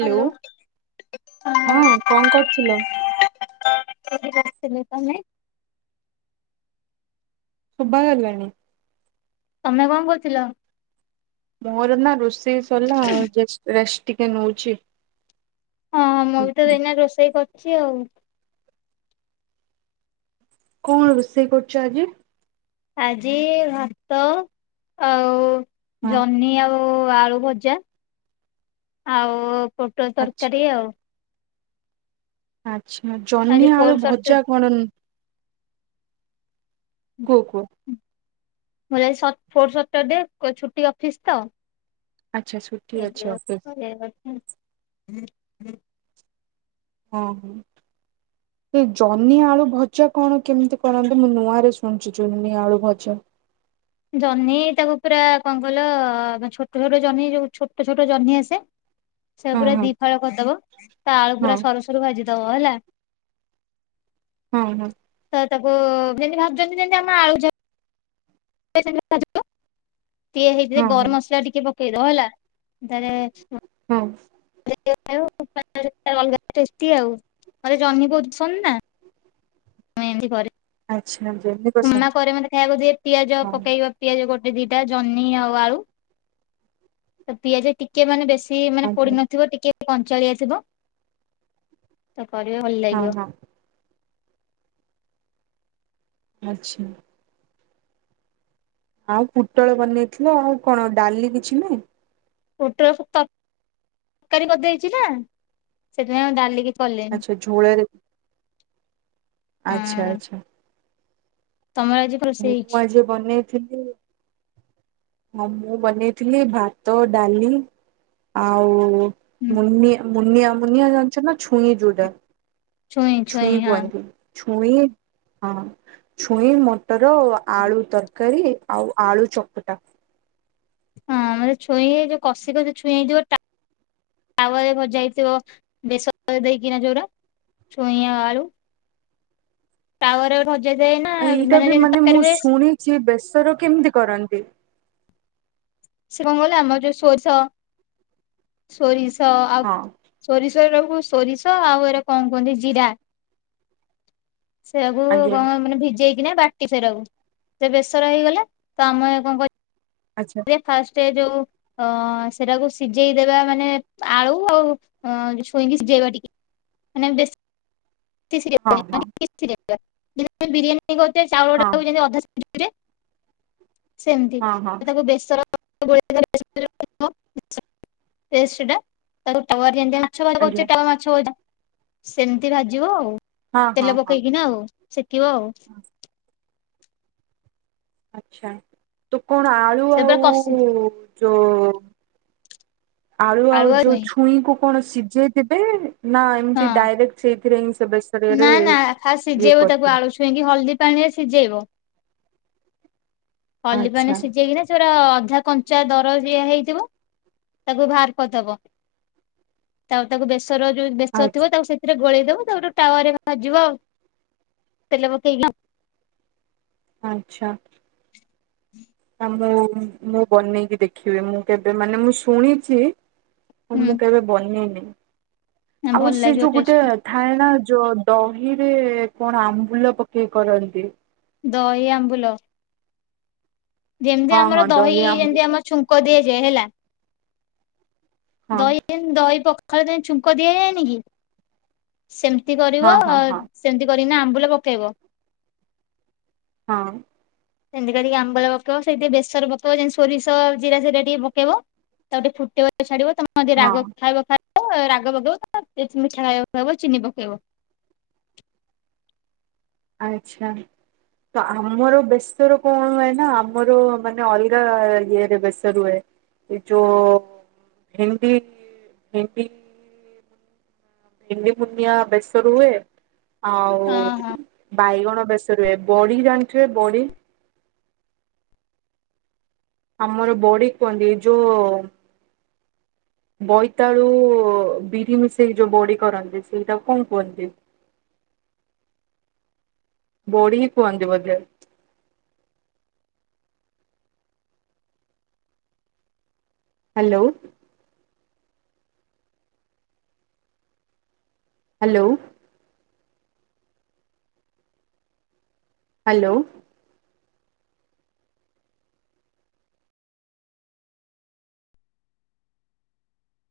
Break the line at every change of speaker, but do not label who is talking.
Hello.
ହଁ କଣ କରୁଥିଲ
ଏଇଠୀ ବସିଥିଲି ତମେ?
ଶୁଭା ଗଲାଣି।
ତମେ କଣ କରୁଥିଲ?
ମୋର ନା ରୋଷେଇ ସରିଲା ଜେସ ପ୍ରେସ ଟିକେ ନଉଛି।
ହଁ ମୁଁ ବି ତ ଏଇନା ରୋଷେଇ କରିଛି ଆଉ।
କଣ ରୋଷେଇ କରୁଛ ଆଜି?
ଆଜି ଭାତ ଆଉ
ହଁ
ଜହ୍ନି ଆଉ ଓ ଆଳୁ ଭଜା ଆଉ ପୋଟଳ
ଆଚ୍ଛା
ତରକାରୀ ଆଉ।
ଆଛା
ଆଜି
ଜହ୍ନି ଆଳୁ
ଫୋର୍ ସଟର
ଭଜା କଣ ନ୍ କୁହ କୁହ।
ମୋର ଆଜି ସତ୍ ଫୋର୍ ସଟର୍ଡେ କୋ ଛୁଟି ଅଫିସ ତ।
ଆଚ୍ଛା ଛୁ
[unintelligible]
ଓହୋ!
[inaudible]
ସେ ଜହ୍ନି ଆଳୁ ଭଜା କଣ କେମିତି କରନ୍ତୀ ମୁଁ ନୂଆରେ ଶୁଣୁଛି ଜହ୍ନି ଆଳୁ ଭଜା।
ଜହ୍ନି ତାକୁ ପୁରା କଣ କହିଲ ଛୋଟ ଛୋଟ ଜହ୍ନି ଯୋଉ ଛୋଟ ଛୋଟ ଜହ୍ନି ଆସେ? ସେ
ହଁ
ପୁରା
ହଁ
ଦି ଫାଳ କରିଦବ ତା ଆଳୁ
ହଁ
ପୁରା ସରସରୁ ଭାଜି ଦବ ହେଲା।
ହଁ ହଁ।
ତ ତାକୁ ଯେମିତି ଭାବୁଛନ୍ତି ଯେମିତି ଆମ ଆଳୁ ଯେମି ସେମିତି ଭାଜିବ ସିଏ ହେଇ
ହଁ ହଁ
ଗରମ ମସଲା ଟିକେ ପକେଇବ ହେଲା। ତାରେ
ହଁ
[unintelligible] ଟେଷ୍ଟି ଆଉ ମତେ ଜହ୍ନି ବହୁତ୍ ପସନ୍ଦ ନା। ମୁଁ ଏମିତି କରି
ଆଚ୍ଛା [unintelligible]
ମାମା କରେ ମତେ ଖାଇବାକୁ ଦିଏ ପିଆଜ
ହଁ
ପକେଇବ। ପିଆଜ ଗୋଟେ ଦିଟା ଜହ୍ନି ଆଉ ଆଳୁ ତ ପିଆଜ ଟିକେ ଟିକେ ମାନେ ବେଶୀ ମାନେ
ଆଜ୍ଞା
ପୋଡ଼ି ନଥିବ ଟିକେ କଞ୍ଚାଳିଆ ଥିବ ତ କରିବ ଭଲ
ହଁ
ଲାଗିବ।
ହଁ ଆଚ୍ଛା। ଆଉ ପୋଟଳ ବନେଇଥିଲ ଆଉ କଣ ଡାଲି କିଛି ନାହିଁ?
ପୋଟଳ ତ ତରକାରୀ କରିଦେଇଛି ନା ସେଥିପାଇଁ ଆ ଡାଲି କଲିନି
ଆଚ୍ଛା ଝୋଳରେ ଆଚ୍ଛା
ହଁ
ଆଚ୍ଛା।
ତମର ଆଜି ରୋଷେଇ
ମୁଁ
ହେଇଛି
ଆଜି ବନେଇଥିଲି ହଁ ମୁଁ ବନେଇଥିଲି ଭାତ, ଡାଲି ଆଉ ମୁନିଆ ମୁନିଆ ମୁନିଆ ଜାଣିଛ ନା? ଛୁଇଁ ଜୋଉଟା ଛୁଇଁ କହନ୍ତି। ଛୁଇଁ ହଁ ଛୁଇଁ ମ ମଟର ଆଳୁ ତରକାରୀ ଆଉ ଆଳୁ ଚକଟା।
ହଁ ମାନେ ଛୁଇଁ ହେଇ ଯୋଉ କଷିଟା ଯୋଉ ଛୁଇଁ ହେଇଥିବ ତା ତାୱରେ ଭଜା ହେଇଥିବ ବେସର ଦେଇକିନା ଯଉ ଛୁଇଁ ଆଳୁ। ତାୱାର ଭଜେଇ ଦେଇନା ନା ମାନେ ଯେମିତି ତରକାରୀ ହୁଏ
ସିଏ ବେସର କେମିତି କରନ୍ତି?
ସେ କଣ କହିଲ ଆମର ଯୋଉ ସୋରିଷ ସୋରିସ ଆ
ହଁ
ସୋରିଷ ରୁ ସୋରିଷ ଆଉ ଏରା କଣ କୁହନ୍ତି ଜିରା ସେୟାକୁ
ଆଜ୍ଞା
କଣ ମାନେ ଭିଜେଇକିନା ବାଟି ସେରାକୁ ସେ ବେସର ହେଇଗଲେ ତ ଆମେ କଣ କ
ଆଚ୍ଛା।
ଫାଷ୍ଟେ ଯଉ ଅ ସେଟାକୁ ସିଝେଇଦବା ମାନେ ଆଳୁ ଆଉ ଛୁଇଁକି ସିଝେଇବା ଟିକେ। ମାନେ ବେଶ
ହଁ
ସିଜେଇବାନି
ହଁ
[unintelligible] ବିରିୟାନୀ କରୁଚେ ଚାଉଳା
ହଁ
ଟାକୁ ଅଧା ସି [unintelligible] ସେମତି
ହଁ ହଁ
ତାକୁ ବେସର [unintelligible] ପେଷ୍ଟଟା ତାକୁ ତାୱାରେ ଏଇମିତିଆ ମାଛଭଜୁଛେ
ଆଜ୍ଞା
ତାୱାମାଛ ସେମିତି ଭାଜିବ ଆଉ
ହଁ ହଁ
ତେଲ
ହଁ
ପକେଇକିନା ଆଉ। ସେକିବି ଆଉ।
ଆଛା ତ କଣ ଆଳୁ
ସେ ପୁରା କସି
ଓ ଯୋ ଆଳୁ ଆଉ ଯଉ ଛୁଇଁ କୁ କଣ ସିଝେଇ ଦେବେ ନା
ହଁ
ଏମିତି ଡାଇରେକ୍ଟ ସେଇଥିରେ ହିଁ ସେ ବେଶର ରେ ଇଏ କରି
ଛୁଇଁ କୁ ହଳଦୀ ପାଣିରେ ସିଝେଇବ ହଳଦୀ ପାଣି ରେ
ଆଚ୍ଛା
ସିଝେଇକିନି ସେରା ଅଧା କଞ୍ଚା ଦର ହେଇଥିବ ତାକୁ ବାହାର କରିଦବ। ଆଉ ତାକୁ ବେଶର ଯୋଉ ବେଶର ଥିବ
ଆଚ୍ଛା
ତାକୁ ସେ ରେ ଗୋଳେଇ ଦବ ତାପରେ ତାୱା ଭାଜିବ ଆଉ ତେଲ ପକେଇକିନା
ଆଚ୍ଛା।
ହୁଁ।
ନା ମୁଁ ମୁଁ ବନେଇକି ଦେଖିବି ମୁଁ କେବେ ମାନେ ମୁଁ ଶୁଣିଚି ମୁଁ
ହୁଁ
କେବେ ବନେଇନି
ଭଲ
ଆଉ ସେ
ଲାଗିବ
ଯୋଉ ଗୋଟେ
ଟେଷ୍ଟ।
ଥାଏ ଣା ଯୋ ଦହିରେ କଣ ଆମ୍ବୁଲ ପକେଇ କରନ୍ତି।
ଦହି ଆମ୍ବୁଲ। ଯେମିତି
ହଁ
ଆମର
ହଁ
ଦହି ଯେମତି
ଆମ୍ବୁଲ
ଆମର ଛୁଙ୍କ ଦିଆଯାଏ ହେଲା
ହଁ
ଦହି ହିନ ଦହି ପଖାଳ ଯାଏ ଛୁଙ୍କ ଦିଆଯାଏନି କି ସେମିତି କରିବ
ହଁ ହଁ ହଁ
ସେମିତି କରିକିନା ଆମ୍ବୁଲ ପକେଇବ।
ହଁ।
ସେମିତି କରିକି ଆମ୍ବୁଲ ପକେଇବ ସେଇତିରେ ବେସର ପକେଇବ ଯେମିତି ସୋରିଷ ଜିରା ସେଟା ଟିକେ ପକେଇବ। ତାକୁ ଟିକ ଫୁଟେଇବା ଛାଡିବ ତମେ ହଁ ଯିଏ ରାଗ ଖାଇବ ଖାଇବ ରାଗ ପକେଇବ ଯିଏ ମିଠା ଖାଇବ ଚିନି ପକେଇବ।
ଆଚ୍ଛା। ତ ଆମର ବେସର କଣ ହୁଏ ନା ଆମର ମାନେ ଅଲଗା ଇଏରେ ବେସର ହୁଏ। ଏ ଜୋ ଭେଣ୍ଡି ଭେଣ୍ଡି ଭେଣ୍ଡି ପୁନିଆ ବେସର ହୁଏ। ଆଉ
ହଁ ହଁ।
ବାଇଗଣ ବେସର ହୁଏ, ବଡି ଜାଣିଥିବେ ବଡି? ଆମର ବଡି କୁହନ୍ତି। ଏ ଯୋଓ ବୋଇତାଳୁ ବିରି ମିଶେଇ ଯୋଉ ବଡି କରନ୍ତି ସେଇଟାକୁ କନ କୁହନ୍ତି? ବୋଢ଼ି କୁହନ୍ତି ବୋଧେ। ହ୍ୟାଲୋ। ହ୍ୟାଲୋ। ହ୍ୟାଲୋ।